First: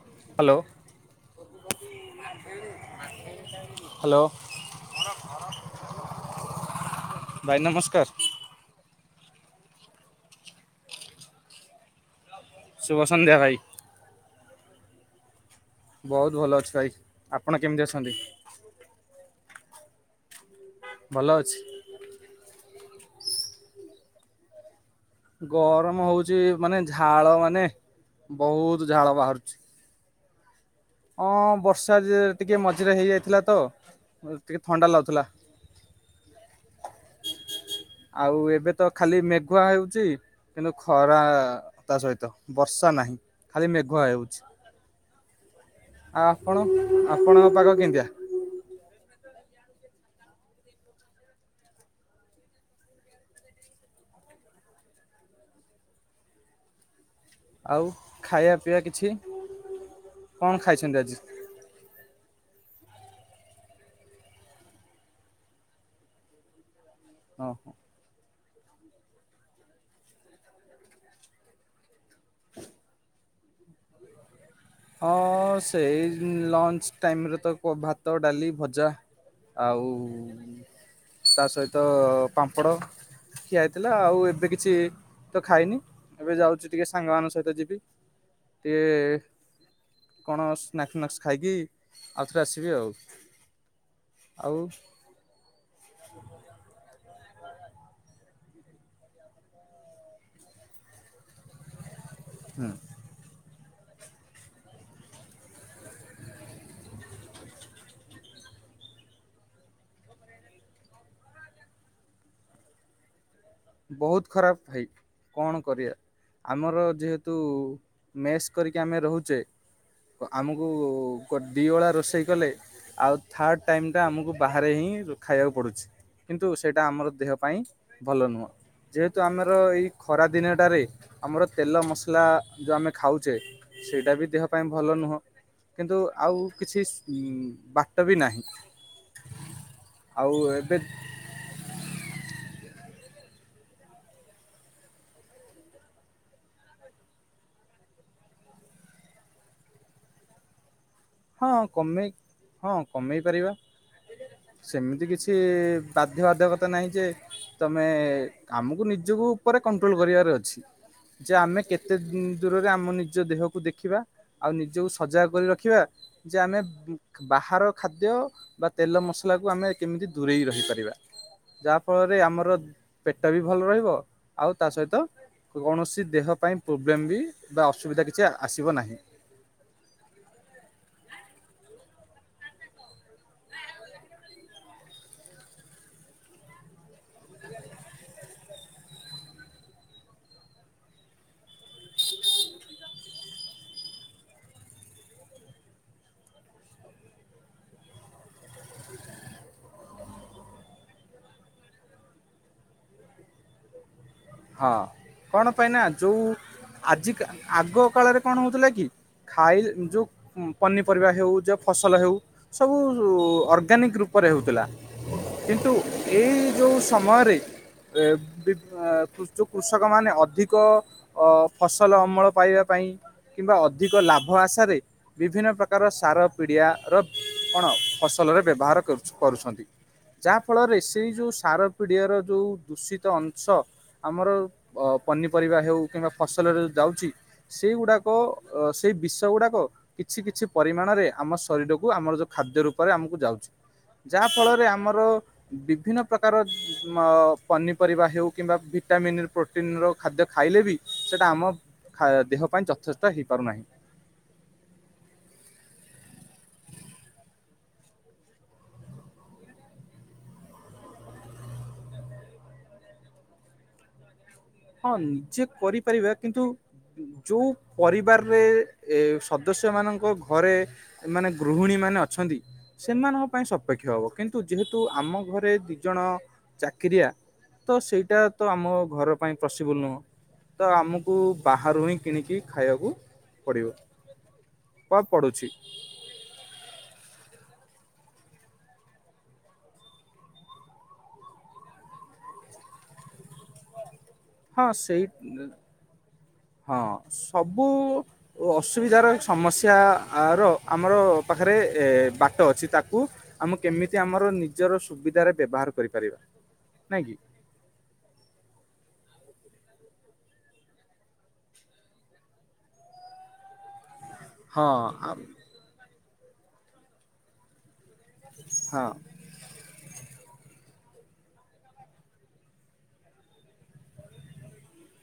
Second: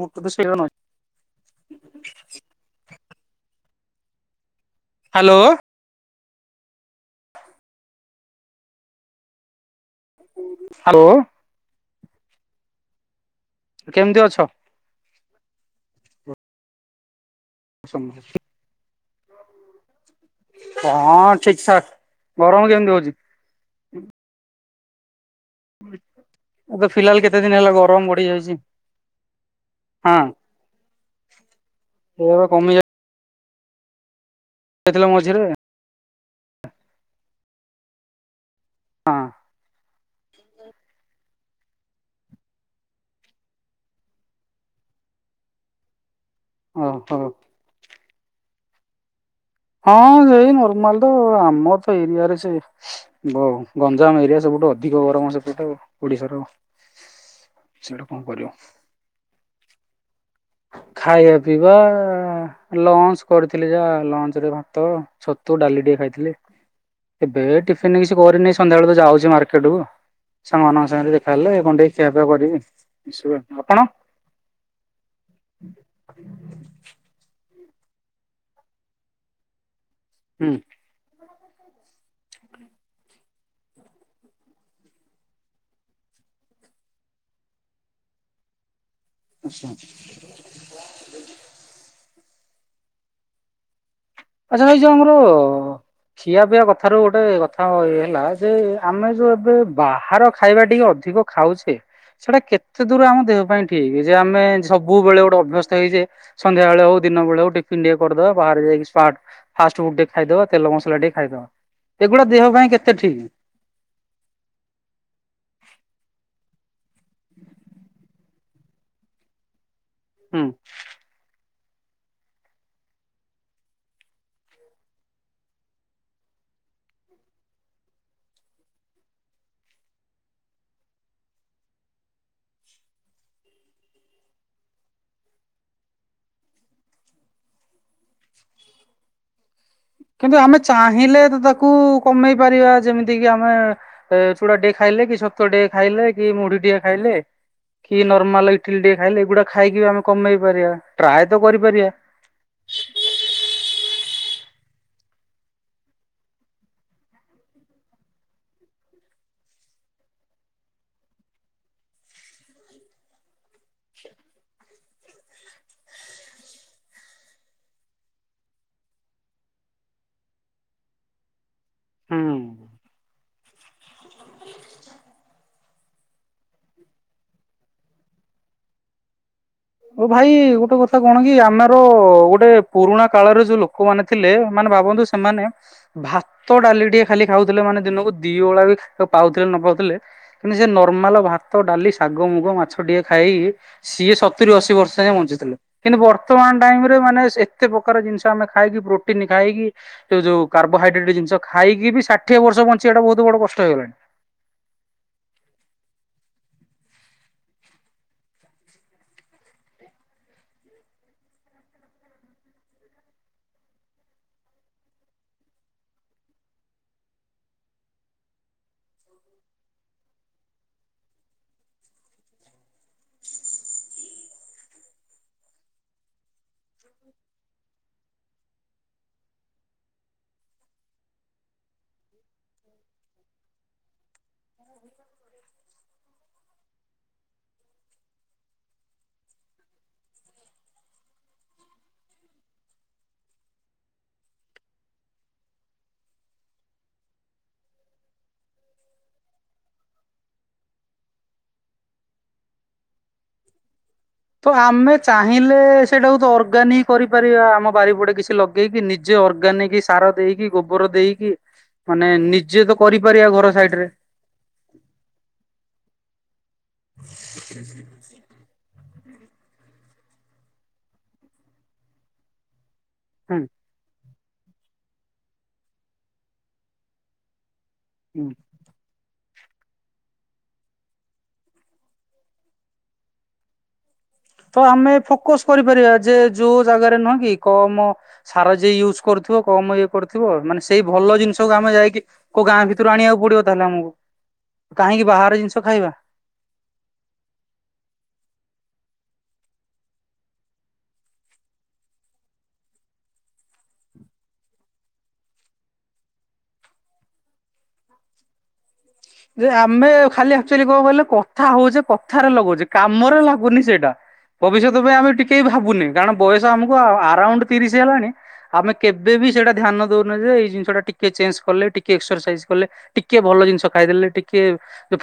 ମୁହତ ତ ସେଇଟ ହ୍ୟାଲୋ ନ। [inaudible] Hello. Hello. ଭାଇ ନମସ୍କାର। ହ୍ୟାଲୋ। ଶୁଭସନ୍ଧ୍ୟା ଭାଇ। କେମିତି ଅଛ? ବହୁତ ଭଲ ଅଛି ଭାଇ, ଆପଣ କେମିତି ଅଛନ୍ତି? ଭଲ ହଁ ଅଛି ଠିକ୍ ଠାକ୍। ଗରମ କେମତି ହଉଛି? ଗରମ ହଉଛି, ମାନେ ଏବେ ଫିଲାଲ ଝାଳ କେତେ ଦିନ ମାନେ ହେଲା ଗରମ ବଢି ଯାଇଛି ବହୁତ ଝାଳ ବାହାରୁଛି। ହଁ। ହଁ ବର୍ଷା ଏବେ ଟିକେ କମି ମଝିରେ ହେଇଯାଇଥିଲା ତ ଟିକେ ଥଣ୍ଡା ଯାଇଥିଲା ଲାଗୁଥିଲା। ମଝିରେ ଆଉ ଏବେ ତ ହଁ ଖାଲି ମେଘୁଆ ହେଉଛି। କିନ୍ତୁ ଖରା ତା ସହିତ ବର୍ଷା ନାହିଁ ଖାଲି ମେଘୁଆ ହେଉଛି। ଆଉ ଆପଣ ଓହୋ ଆପଣଙ୍କ ପାଗ କେମିତିଆ? ହଁ ସେଇ ନର୍ମାଲ ତ ଆମର ତ ଏରିଆରେ ସେ ଗଞ୍ଜାମ ଏରିଆ ସବୁ ସବୁଠୁ ଅଧିକ ଗରମ ସେପଟେ, ଓଡିଶାର। ଆଉ ସେଇଟା କଣ କରିବ ଖାଇବା ପିଇବା କିଛି କଣ ଖାଇଛନ୍ତି ଆଜି? ଖାଇବା ପିଇବା ଲଞ୍ଚ କରିଥିଲି ଯାହା ଲଞ୍ଚ ରେ ଭାତ, ଛତୁ, ଡାଲି ଟିକେ ଖାଇଥିଲି। ଏବେ ଓହୋ ଟିଫିନ କିଛି କରିନି ସନ୍ଧ୍ୟାବେଳ ଯାଉଛି ମାର୍କେଟ କୁ ସାଙ୍ଗମାନଙ୍କ ସାଙ୍ଗରେ ଦେଖାହେଲେ କ ଖିଆପିଆ କରିବି। ଆପଣ? ହଁ ସେଇ ଲଞ୍ଚ ଟାଇମରେ ତ ଭାତ, ଡାଲି, ଭଜା ଆଉ ହୁଁ। ତା ସହିତ ପାମ୍ପଡ଼ ଖିଆ ହେଇଥିଲା। ଆଉ ଏବେ କିଛି ତ ଖାଇନି, ଏବେ ଯାଉଛି ଟିକେ ସାଙ୍ଗ ମାନଙ୍କ ସହିତ ଯିବି ଟିକେ କଣ ସ୍ନାକ୍ ନସ୍ ଖାଇକି ଆଉଥରେ ଆସିବି ଆଉ। ଆଉ ଆଛା ଏଇ ଯୋଉ ଆମର ଖିଆ ପିଇବା କଥାରୁ ଗୋଟେ କଥା ଇ ହେଲା, ଯେ ଆମେ ଯୋଉ ଏବେ ବାହାର ଖାଇବା ଟିକେ ଅଧିକ ଖାଉଛେ ସେଟା କେତେ ଦୂର ଆମ ଦେହ ପାଇଁ ଠିକ୍ ଯେ ଆମେ ସବୁବେଳେ ଗୋଟେ ଅଭ୍ୟସ୍ଥ ହେଇଛେ, ସଧ୍ୟାବେଳେ ହଉ ଦିନ ବେଳେ ହଉ ଟିଫିିନ ଟିକେ କରିଦବା ବାହାରେ ଯାଇକି। ଫାଷ୍ଟ ଫୁଡ ଟିକେ ଖାଇଦବା ତେଲ ମସଲା ଟିକେ ଖାଇଦବା ଏଗୁଡା ଦେହ ପାଇଁ କେତେ ଠିକ? ବହୁତ ଖରାପ ଭାଇ କଣ କରିବା ଆମର ଯେହେତୁ ମେସ୍ କରିକି ଆମେ ରହୁଛେ ହୁଁ। ଆମକୁ ଦୁଇଓଳା ରୋଷେଇ କଲେ, ଆଉ ଥାର୍ଡ଼ ଟାଇମଟା ଆମକୁ ବାହାରେ ହିଁ ଖାଇବାକୁ ପଡ଼ୁଛି। କିନ୍ତୁ ସେଇଟା ଆମର ଦେହ ପାଇଁ ଭଲ ନୁହଁ। ଯେହେତୁ ଆମର ଏଇ ଖରା ଦିନଟାରେ ଆମର ତେଲ ମସଲା ଯୋଉ ଆମେ ଖାଉଛେ ସେଇଟା ବି ଦେହ ପାଇଁ ଭଲ ନୁହଁ। କିନ୍ତୁ ଆଉ କିଛି ଉ ବାଟ ବି ନାହିଁ। ଆଉ କିନ୍ତୁ ଆମେ ଏବେ ଚାହିଁଲେ ତ ତାକୁ କମେଇ ପାରିବା ଯେମିତି ଯେତିକି ଆମେ ଚୁଡା ଟିକେ ଖାଇଲେ, କି ଛତୁଆ ଟିକେ ଖାଇଲେ, କି ମୁଢି ଟିକେ ଖାଇଲେ କି ନର୍ମାଲ ଇଟିଲି ଟିକେ ଖାଇଲେ ଏଇଗୁଡା ଖାଇକି ବି ଆମେ କମେଇ ପାରିବା। ଟ୍ରାଏ ତ ହଁ କରିପାରିବା କମେଇ ହଁ କମେଇ ପାରିବା। ସେମିତି କିଛି ବାଧ୍ୟ ବାଧ୍ୟକତା ନାହିଁ ଯେ ତମେ ଆମକୁ ନିଜକୁ ଉପରେ କଣ୍ଟ୍ରୋଲ କରିବାର ଅଛି। ଯେ ଆମେ କେତେ ଦୂରରେ ଆମ ନିଜ ଦେହକୁ ଦେଖିବା। ଆଉ ନିଜକୁ ସଜାଗ କରି ରଖିବା। ଯେ ଆମେ ବାହାର ଖାଦ୍ୟ ବା ତେଲ ମସଲାକୁ ଆମେ କେମିତି ଦୂରେଇ ରହିପାରିବା। ଯାହା ଫଳରେ ଆମର ହୁଁ। ପେଟ ବି ଭଲ ରହିବ ଆଉ ତା ସହିତ କୌଣସି ଦେହ ପାଇଁ ପ୍ରୋବ୍ଲେମ ବି ବା ଅସୁବିଧା କିଛି ଆସିବ ନାହିଁ। ଓ ଭାଇ ଗୋଟେ କଥା କଣ କି ଆମର ଗୋଟେ ପୁରୁଣା କାଳରେ ଯୋଉ ଲୋକମାନେ ଥିଲେ ମାନେ ଭାବନ୍ତୁ ସେମାନେ ଭାତ, ଡାଲି ଟିକେ ଖାଲି ଖାଉଥିଲେ ମାନେ ଦିନକୁ ଦିଓଳା ବି ପାଉଥିଲେ ନ ପାଉଥିଲେ କିନ୍ତୁ ସେ ନର୍ମାଲ ଭାତ, ଡାଲି, ଶାଗ, ମୁଗ, ମାଛ ଟିକେ ଖାଇ ସିଏ ସତ ସତୁରୀ ଅଶୀ ବର୍ଷ ଯାଏ ବଞ୍ଚିଥିଲେ କିନ୍ତୁ ବର୍ତ୍ତମାନ ଟାଇମ ରେ ମାନେ ଏତେ ପ୍ରକାର ଜିନିଷ ଆମେ ଖାଇକି ପ୍ରୋଟିନ୍ ଖାଇ ଖାଇକି ଯୋଉ କାର୍ବୋହାଇଡ୍ରେଟ୍ ଜିନିଷ ଖାଇକ ବି ଷାଠିଏ ବର୍ଷ ବଞ୍ଚି ଏଇଟା ବହୁତ ବଡ କଷ୍ଟ ହେଇଗଲାଣି। ହଁ କଣ ପାଇଁ ନା ଯୋଉ ଆଜି ଆଗ କାଳରେ କଣ ହଉଥିଲା କି? ଖାଇ ଯୋଉ ପନିପରିବା ହେଉ ଯୋଉ ଫସଲ ହେଉ ସବୁ ଅର୍ଗାନିକ ରୂପ ପରେ ହେଉଥିଲା କିନ୍ତୁ ଏଇ ଯୋଉ ସମୟରେ ଵି କିନ୍ତୁ କୃଷକ ମାନେ ଅଧିକ ଫସଲ ଅମଳ ପାଇବା ପାଇଁ କିମ୍ବା ଅଧିକ ଲା ଲାଭ ଆଶାରେ ବିଭିନ୍ନ ପ୍ରକାର ସାର ପିଡ଼ିଆ ର କଣ ଫସଲରେ ବ୍ୟବହାର କରୁ କରୁଛନ୍ତି। ଯାହା ଫଳରେ ସେଇ ଯୋଉ ସାର ପିଡିଆର ଯୋଉ ଦୂଷିତ ଅଂଶ। ଆମର ପନିପରିବା ହେଉ କିମ୍ବା ଫସଲରେ ଯାଉଛି ସେଇଗୁଡ଼ାକ ସେଇ ବିଷ ଗୁଡାକ କିଛି କିଛି ପରିମାଣରେ ଆମ ଶରୀରକୁ ଆମର ଯୋଉ ଖାଦ୍ୟ ରୂପରେ ଆମକୁ ଯାଉଛି। ଯାହା ଫଳରେ ଆମର ବିଭିନ୍ନ ପ୍ରକାର ପନିପରିବା ହେଉ କିମ୍ବା ଭିଟାମିନ ପ୍ରୋଟିନ ର ଖାଦ୍ୟ ଖାଇଲେ ବି ସେଇଟା ଆମ ଖାଇବା ଦେହ ପାଇଁ ଯଥେଷ୍ଟ ହେଇପାରୁନାହିଁ। ତ ଆମେ ଚାହିଁଲେ ସେଇଟାକୁ ତ ଅର୍ଗାନିକ କରିପାରିବା ଆମ ବାରିପଡେ କିଛି ଲଗେଇକି ନିଜେ ଅର୍ଗାନିକ ସାର ଦେଇକି ଗୋବର ଦେଇକି। ମାନେ ନିଜେ ତ କରିପାରିବା ଘର ସାଇଡରେ ହଁ ନିଜେ କରିପାରିବା କିନ୍ତୁ ଯୋଉ ପରିବାରରେ ଏ ସଦସ୍ୟ ମାନଙ୍କ ଘରେ ମାନେ ଗୃହିଣୀ ମାନେ ଅଛନ୍ତି। ସେମାନଙ୍କ ହୁଁ ପାଇଁ ସପେକ୍ଷ ହବ କିନ୍ତୁ ଯେହେତୁ ଆମ ଘରେ ଦୁଇଜଣ ଚାକିରିଆ। ତ ସେଇଟା ହୁଁ ତ ଆମ ଘର ପାଇଁ ପ୍ରସିବୁଲ୍ ନୁହଁ ତ ଆମକୁ ବାହାରୁ ହିଁ କିଣିକି ଖାଇବାକୁ ପଡ଼ିବ। ତ ଆମେ ଫୋକସ କରିପାରିବା ଯେ ଯୋଉ ଜାଗାରେ ନୁହଁ କି କମ ସାର ଯିଏ ୟୁଜ୍ କରୁଥିବ କମ ଇଏ କରୁଥିବ ମାନେ ସେଇ ଭଲ ଜିନିଷକୁ ଆମେ ଯାଇକିୋ ଗାଁ ଭିତରୁ ଆଣ ଜଣିବାକୁ ପଡିବ ତାହେଲେ ଆମକୁ। ହଁ ସେଇ କାହିଁକି ବାହାର ଜିନିଷ ଖାଇବା [inaudible] ହଁ ସବୁ ଅସୁବିଧାର ସମସ୍ୟାର ଆର ଆମର ପାଖରେ ବାଟ ଅଛି ତାକୁ ଆମକୁ କେମିତି ଆମର ନିଜର ସୁବିଧାରେ ବ୍ୟବହାର କରିପାରିବା ନାଇଁକି। ହ ଯେ ଆମେ ଖାଲି ଆଚୁଆଲି କଣ କହିଲ କଥା ହଉଛେ କଥାରେ ଲଗଉଛେ କାମରେ ଲାଗୁନି ସେଇଟା। ହଁ ଭବିଷ୍ୟତ ପାଇଁ ଆମେ ଆମ୍- ଟିକେ ଭାବୁନି କାରଣ ବୟସ ଆମକୁ ଆରାଉଣ୍ଡ ତିରିଶ ବୁଝିହେଲାଣି ଆମେ ହଁ କେବେ ବି ସେଇଟା ଧ୍ୟାନ ଦଉ ଇ ଜିନିଷଟା ଟିକେ ଚେଞ୍ଜ କଲେ ଟିକେ ଏକ୍ସର ସାଇଜ କଲେ ଟିକେ ଭଲ ଜିନିଷ ଖାଇଦେଲେ ଟିକେ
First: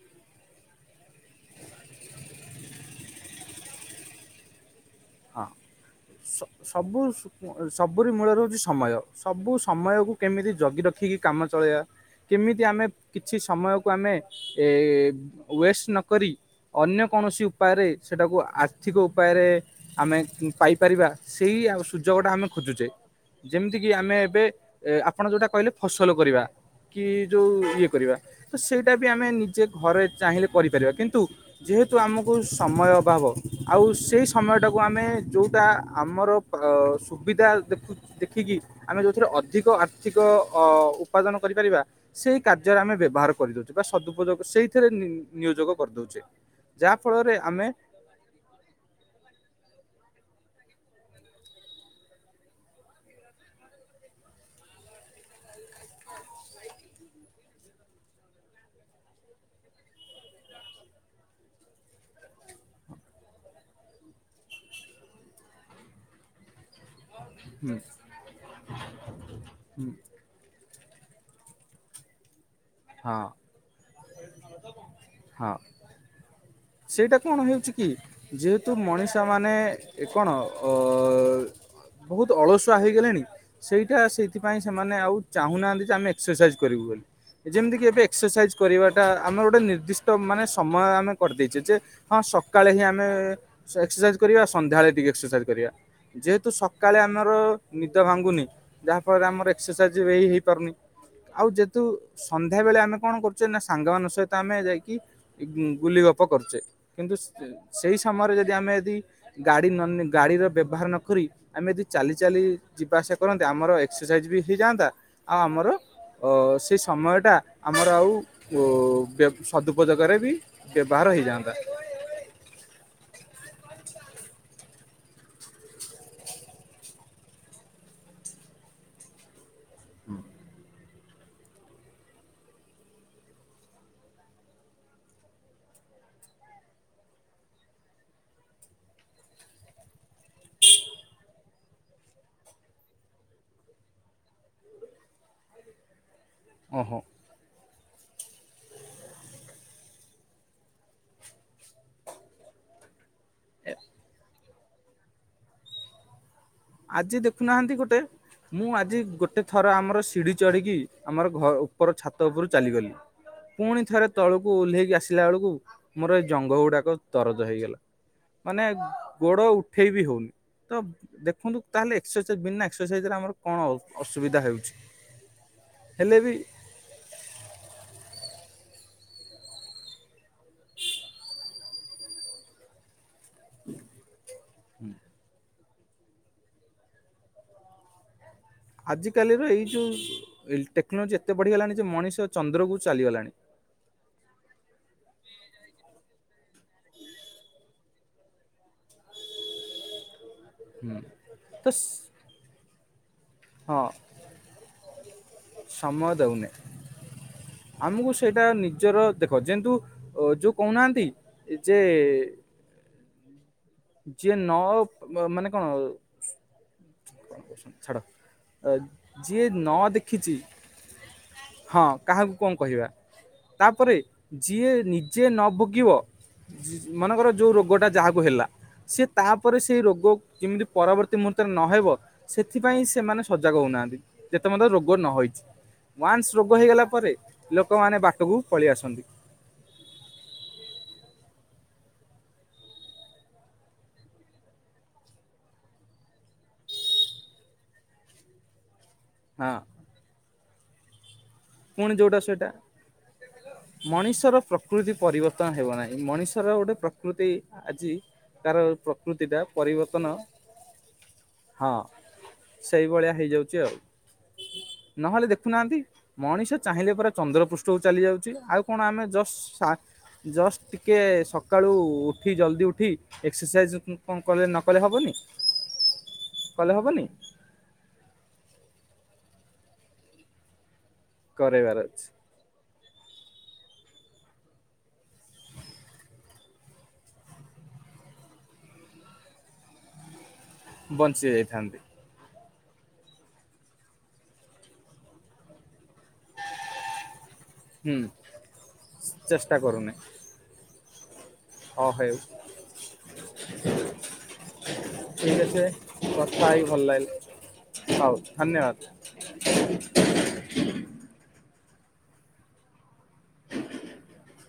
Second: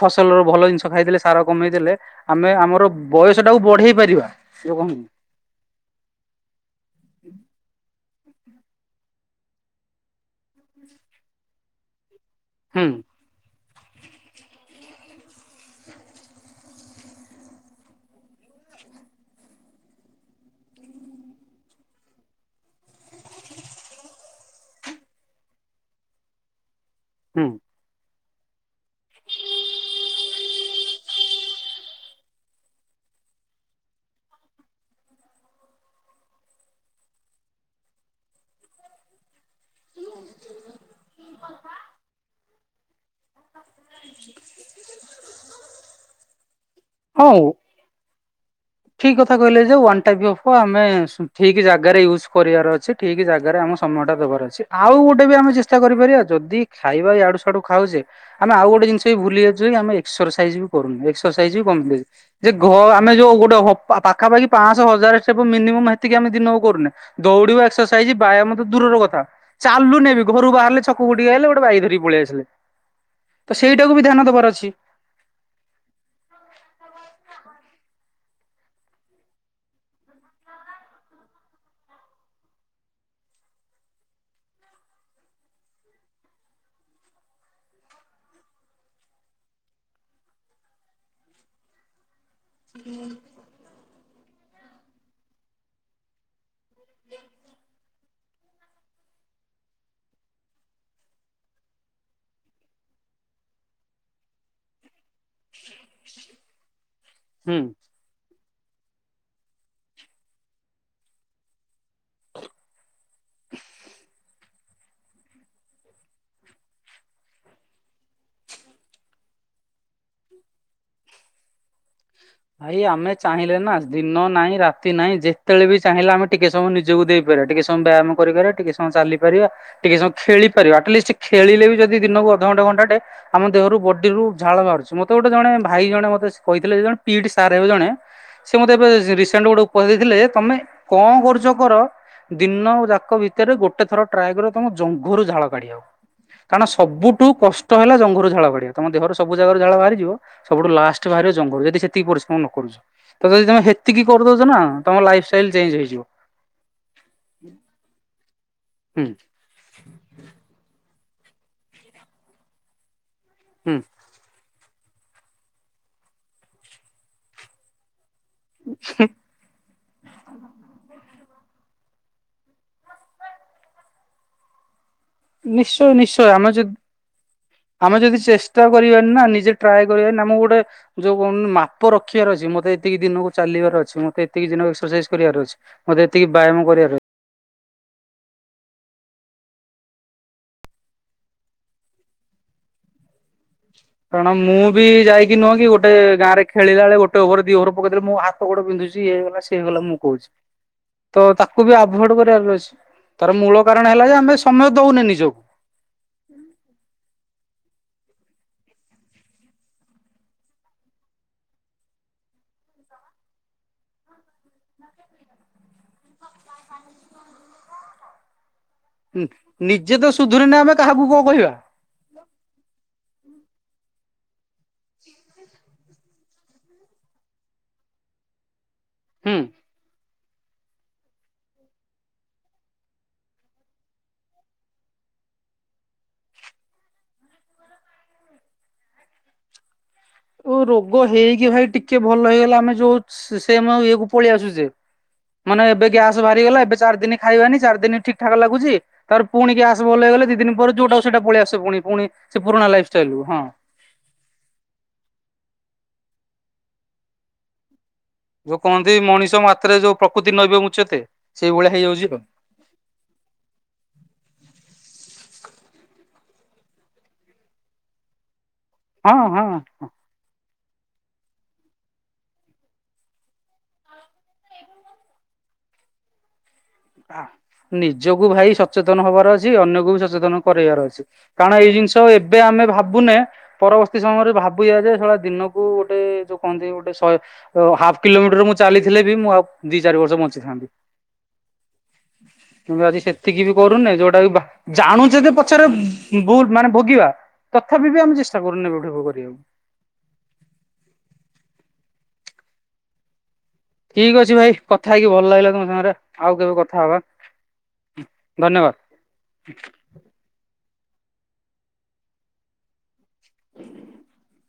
ଫସଲର ଭଲ ଜିନିଷ ଖାଇଦେଲେ ସାର କମେଇଦେଲେ ଆମେ ଆମର ବୟସଟା କୁ ପଢେଇ ପାରିବା। ଯୋଉ କହନ୍ତି ହଁ ସବୁ ସବୁ ସବୁରି ମୂଳ ରହୁଛି ସମୟ ସବୁ ସମୟକୁ କେମିତି ଜଗି ରଖିକି କାମ ଚଳେଇବା। କେମିତି ଆମେ ହୁଁ କିଛି ସମୟକୁ ଆମେ ୱେଷ୍ଟ ନ କରିରି ଅନ୍ୟ କୌଣସି ଉପାୟରେ ସେଟାକୁ ଆର୍ଥିକ ଉପାୟରେ ଆମେ ପାଇପାରିବା ସେଇ ସୁଯୋଗ ଟା ଆମେ ଖୋଜୁଛେ। ଯେମ୍ ତି କିି ଆମେ ଏବେ ଆପଣ ଯୋଉଟା କହିଲେ ଫସଲ କରିବା କି ହୁଁ ଯୋଉ ଇଏ କରିବା ତ ସେଇଟା ବି ଆମେ ନିଜେ ଘରେ ଚାହିଁଲେ କରିପାରିବା କିନ୍ତୁ ଯେହେତୁ ଆମକୁ ସମୟ ଅଭାବ। ଆଉ ସେଇ ସମୟଟାକୁ ଆମେ ଯେଉଁଟା ଆମର ସୁବିଧା ଦେଖିକି ଆମେ ଯେଉଁଥିରେ ଅଧି ଅଧିକ ଆର୍ଥିକ ଉପାର୍ଜନ କରିପାରିବା ସେହି କାର୍ଯ୍ୟରେ ଆମେ ବ୍ୟ ବାହାର କରିଦଉଛି ବା ସଦୁପଯୋଗ ସେଇଥିରେ ନିୟୋଜୋଗ କରିଦଉଚେ। ଯାହାଫଳରେ ହଉ ଆମେ ଠିକ କଥା କହିଲେ ଯେ ୱାନଟାଇପ ଅଫ ଆମେ ଠିକ ଜାଗାରେ ୟୁଜ୍ କରିବାର ଅଛି ଠିକ ଜାଗାରେ ଆମ ସମ ବାର ଅଛି ଆଉ ଗୋଟେ ବି ଆମେ ଚେଷ୍ଟା କରିପାରିବା ଯଦି ଖାଇବା ଇ ଆଡୁ ସଡୁ ଖାଉଚେ ଆମେ ଆଉ ଗୋଟେ ଜି ସେଇ ଭୁଲିଯାଉଛି ଆମେ ଏକ୍ସରସାଇଜ ଵି କରୁନୁ ଏକ୍ସର ଵି କମ୍ପଲିଟି ଯେ ଘ ଆମେ ଯୋଉ ଡ଼ହ ପା ପାଖାପାଖି ପାଁଶହ ହଜାର ଥିବ ମିନିମମ୍ ହେତିକି ଆମେ ଦିନକୁ କରୁନେ। ଦୌଡିବା ଏକ୍ସରସାଇଜ୍ ବାୟାମ ତ ଦୂରର କଥା ଚାଲୁନେବି ଘରୁ ବାହାରିଲେ ଛ କୁ ଟିକେ ଆଇଲେ ଗୋଟେ ବାଇକ୍ ଧରି ପଳେଇ ଆସିଲେ। ହଁ ତ ସେଇଟାକୁ ବି ଧ୍ୟାନ ଦବାର ଅଛି। ହଁ। ସେଇଟା କଣ ହେଉଛି କି? ଯେହେତୁ ମଣିଷମାନେ ଏ କଣ ଅ ବହୁତ ଅଳସୁଆ ହେଇଗଲେଣି ସେଇଟା ସେଇଥିପାଇଁ ସେମାନେ ଆଉ ଚାହୁଁନାହାନ୍ତି ଯେ ଆମେ ଏକ୍ସରସାଇଜ କରିବୁ। [inaudible] ଯେମିତିକି ଏବେ ଏକ୍ସରସାଇଜ କରିବାଟା ଆମର ଗୋଟେ ନିର୍ଦ୍ଦିଷ୍ଟ ମାନେ ସମୟ ଆମେ କରିଦେଇଛେ ଯେ ହଁ ସକ୍ ସକାଳେ ହିଁ ଆମେ ଏକ୍ସରସାଇଜ୍ କରିବା ସନ୍ଧ୍ୟାବେଳେ ଟିକେ ଏକ୍ସରସାଇଜ୍ କରିବା। ଯେହେତୁ ସ କାଳେ ଆମର ନିଦ ଭାଙ୍ଗୁନି ଯାହା ଫଳରେ ଆମର ଏକ୍ସରସାଇଜ ହେଇ ହେଇପାରୁନି। ଆଉ ଯେହେତୁ ସନ୍ଧ୍ୟା ବେଳେ ଆମେ କଣ କରୁଛେ ନା ସାଙ୍ଗମାନଙ୍କ ସହି ଆମେ ଯାଇକି ଗୁ ଗୁଲି ଗପ କରୁଛେ, କିନ୍ତୁ ହୁଁ। ସେଇ ସମୟରେ ଯଦି ଦି ଆମେ ୟଦି ଗାଡି ନ ନେ ଗାଡିର ବ୍ୟବହାର ନ କରି ଆମେ ଯଦି ଚାଲି ଚାଲି ଯିବା ଆସିବା କରନ୍ତେ, ଆମର ଏକ୍ସରସାଇଜ୍ ବି ହୋଇଯାଆନ୍ତା ଆଉ ଆମର ଅ ସେ ସମୟଟା ଆମର ଆଉ ବ୍ୟ ସଦୁପଯୋଗରେ ବି ବ୍ୟବହାର ହେଇଯାଆନ୍ତା। [inaudible] ଭାଇ ଆମେ ଚାହିଁଲେ ନା ଦିନ ନାହିଁ ରାତି ନାହିଁ ଯେତେବେଳେ ବି ଚାହିଁଲେ ଆମେ ଟିକେ ସମୟ ନିଜକୁ ଦେଇପାର ଟିକେ ସମୟ ବ୍ୟାୟାମ କରିପାରିବା ଟିକେ ସମୟ ଚାଲିପାରିବା ଟିକେ ସମୟ ଖେଳିପାରିବା ଆଟଲିଷ୍ଟ୍ କିଛି ଖେଳିଲେ ବି ଯଦି ଦିନକୁ ଅଧଘଣ୍ଟା ଘଣ୍ଟାଟେ ଆମ ଦେହରୁ ବଡିରୁ ଝାଳ ବାହାରୁଚି। ମତେ ଗୋଟେ ଜଣେ ଭାଇ ଜଣେ ମତେ ସେ କହିଥିଲେ ଜଣେ ପି ଟି ସାର୍ ହେବେ ଜଣେ ସେ ମତେ ଏବେ ରିସେଣ୍ଟ ଗୋଟେ ଉପଦେଶ ଦେଇଥିଲେ, ତମେ କଣ କରୁଛ କର ଦିନ ଯାକ ଭିତରେ ଗୋଟେ ଥର ଟ୍ରାଏ କରିବ ତମ ଜଙ୍ଘରୁ ଝାଳ କଢ଼ିଆକୁ। କାରଣ ଓହୋ ସବୁଠୁ କଷ୍ ଷ୍ଟ ହେଲା ଜଂଘରୁ ଝାଳ ବାହାରିବା। ତମ ଦେହରୁ ସବୁ ଜାଗା ରୁ ଝାଳ ବାହାରି ଯିବ, ସବୁଠୁ ଲାଷ୍ଟ୍ ରେ ବାହାରିବ ଜଙ୍ଘରୁ। ଯଦି ସେ ତିକି ପରିଶ୍ରମ ନ କରୁଛ। ଯଦି ତମେ ହେତିକି କରିଦଉଛ ନା ତମ ଲାଇଫ ଷ୍ଟାଇଲ ଚେଞ୍ଜ ହେଇଯିବ। ଆଜି ଦେଖୁନାହାନ୍ତି ଗୋଟେ ମୁଁ ଆଜି ହୁଁ ଗୋଟେ ଥର ଆମର ସିଢି ଚଢ଼ିକି ଆମର ଘ ଉପର ଛାତ ଉପରୁ ଚାଲିଗଲି ହୁଁ। ପୁଣି ଥରେ ତଳକୁ ଓହ୍ଲେଇକି ଆସିଲା ବେଳକୁ ମୋର ଏଇ ଜଙ୍ଘ ଗୁଡାକ ଦରଜ ହେଇଗଲା। ମାନେ ଗୋଡ ଉଠେଇ ବି ହଉନି ତ ଦେଖ ଦେଖନ୍ତୁ ତାହଲେ ଏକ୍ସରସାଇଜ ବିନା ଏକ୍ସରସାଇଜରେ, ଆମର କଣ ଅସୁବିଧା ହଉଛି? ନିଶ୍ଚୟ ନିଶ୍ଚୟ ଆମେ ଯଦି ଆମେ ଯଦି ଚେଷ୍ ଷ୍ଟା କରିବାନି ନା ନିଜେ ଟ୍ରାଏ କରିବାନି ଆମର ଗୋଟେ ଯୋଉ କହନ୍ତି ମାପ ରଖିବାର ଅଛି ମୋତେ ଏତିକି ଦିନକୁ ଚାଲିବାର ଅଛି ମତେ ଏତିକି ଦିନ ଏକ୍ସରସାଇଜ୍ କରିବାର ଅଛି ମତେ ଏତିକି ବ୍ୟାୟାମ କରିବାର ଅଛି ଆଜି କାଲିର ଏଇ ଯୋଉ ଟେକ୍ନୋଲୋଜି ଏତେ ବଢିଗଲାଣି ଯେ ମଣିଷ ଚନ୍ଦ୍ରକୁ ଚାଲିଗଲାଣି। [inaudible] କାରଣ ମୁଁ ବି ଯାଇକି ନୁହଁ କି ଗୋଟେ ଗାଁରେ ଖେଳିଲା ବଳେ ଗୋଟେ ଓଭର ଦି ଓଭର ପକେଇଦେଲେ ମୋ ହାତ ଗୋଡ ବିନ୍ଧୁଛି। ଇଏ ହେଇଗଲା ସିଏ ହେଇଗଲା ମୁଁ କହୁଛି ହୁଁ ତ ତାକୁ ବି ଆଭଏଡ୍ କରିବାର ଅଛି। ତାର ମୂଳ ହଁ କାରଣ ହେଲା ଯେ ଆମେ ସମୟ ଦଉନେ ନିଜକୁ। ସମୟ ଦଉନି। ଆମକୁ ସେଇଟା ନିଜର ଦେଖ ଯେହତୁ ଯୋଉ କହୁନାହାନ୍ତି ଯେ [inaudible] ଯିଏ ନଅ ମାନେ କଣ ଛାଡ ଯିଏ ନ ନିଜେ ତ ଦେଖିଛି ସୁଧୁରିନେ ଆମେ କାହାକୁ କଣ କହିବା ହଁ କାହାକୁ କଣ କହିବା? ତାପରେ ଯିଏ ନିଜେ ନ ଭୋଗିବ ମନେକର ଯେଉଁ ରୋଗଟା ଯାହାକୁ ହେଲା ସିଏ ହୁଁ। ତାପରେ ସେଇ ରୋଗ କେମିତି ପରବର୍ତ୍ତୀ ମୁହୂର୍ତ୍ତରେ ନହେବ ସେଥିପାଇଁ ସେମାନେ ସଜାଗ ହଉନାହାନ୍ତି। ଯେତେ ମଧ୍ୟ ରୋଗ ନ ହେଇଛି। ୱାନ୍ସ ରୋଗ ହେଇଗଲା ପରେ ଲୋକମାନେ ବାଟକୁ ପଳେଇ ଆସନ୍ତି। [inaudible] ଓ ରୋଗ ହେଇକି ଭାଇ ଟିକେ ଭଲ ହେଇଗଲା ଆମେ ଯୋଉ ସେମ୍ ଆଉ ଇଏକୁ ପଳେଇ ଆସୁଛେ। ମାନେ ଏବେ ଗ୍ୟାସ ବାହାରିଗଲା ଏବେ ଚାରି ଦିନ ଖାଇବାନି ଚାରି ଦିନ ଠିକ୍ ଠାକ୍ ଲାଗୁଛି ତାର ପୁଣି ହଁ ଗ୍ୟାସ ଭଲ ହେଇଗଲେ ଦି ଦିନ ପରେ ଯୋଉାଟାକୁ ସେଟା ପଳେଆସ ପୁଣି ପୁଣି-ପୁଣି ଯୋଉଟା ସେ ସେଇଟା ପୁରୁଣା ଲାଇଫଷ୍ଟାଇଲ ହଁ। ମଣିଷର ପ୍ରକୃତି ପରିବର୍ତ୍ତନ ହେବ ନାହିଁ ମଣିଷର ଗୋଟେ ପ୍ରକୃତି ଆଜି ତାର ଯୋଉ କହନ୍ତି ପ୍ରକୃତିଟା ମଣିଷ ମାତ୍ରରେ ଯୋଉ ପରିବର୍ତ୍ତନ ପ୍ରକୃତି ନଇବ ମୁଚ୍ଚତ ହଁ ସେଇଭଳିଆ ହେଇଯାଉଛି। ସେଇଭଳିଆ ହେଇଯାଉଛି ଆଉ ନହେଲେ ଦେଖ ଦେଖୁନାହାନ୍ତି ମଣିଷ ଚାହିଁଲେ ପରା ଚନ୍ଦ୍ର ପୃଷ୍ଠକୁ ଚାଲି ଯାଉଛି ଆଉ। କଣ ଆମେ ହଁ ଜଷ୍ଟ ହଁ। ସା ଜଷ୍ଟ ଟିକେ ସକାଳୁ ଉଠି ଜଲ୍ଦି ଉଠି ଏକ୍ସରସାଇଜ୍ କଣ କଲେ ନକଲେ ହେବନି। ନିଜକୁ ଭାଇ ସଚେତନ ହବାର ଅଛି ଅନ୍ୟକୁ ବି ସଚେତନ କରାଇବାର ଅଛି। କାରଣ ଏଇ କରେଇବାର ଜିନିଷ ଅଛି ଏବେ ଆମେ ଭାବୁନେ ପରବର୍ତ୍ତୀ ସମୟରେ ଭାବୁ ଯେ ସେଇଳିଆ ଦିନକୁ ଗୋଟେ ଯୋଉ କହନ୍ତି ଗୋଟେ ଶହ ହାଫ୍ କିଲୋମିଟର ମୁଁ ଚାଲିଥିଲେ ବି ମୁଁ ଦି ଚାରି ବର୍ଷ ବଞ୍ଚି ଯାଇଥାନ୍ତି। କୁ ଆଜି ସେତିକି ବି କରୁନି ଯୋଉଟା କି ଜାଣୁଛେ ଯେ ପଛରେ ଭୁଲ ମାନେ ଭୋଗିବା ତଥାପି ହୁଁ ବି ଆମେ ଚେଷ୍ଟା କରୁନଠି ଭୋଗ କରିବାକୁ। ଚେଷ୍ଟା ହଁ ହେଉ। ଠିକ ଅଛି ଭାଇ କଥା ହେଇକି ଭଲ ଲାଗିଲା ଅଛି ତମ ସାଙ୍ଗରେ ଆଉ କେବେ ହେଇକି କଥା ଭଲ ହବା। ଲାଗିଲା ହଉ ଧନ୍ୟବାଦ। ଧନ୍ୟବାଦ। [inaudible]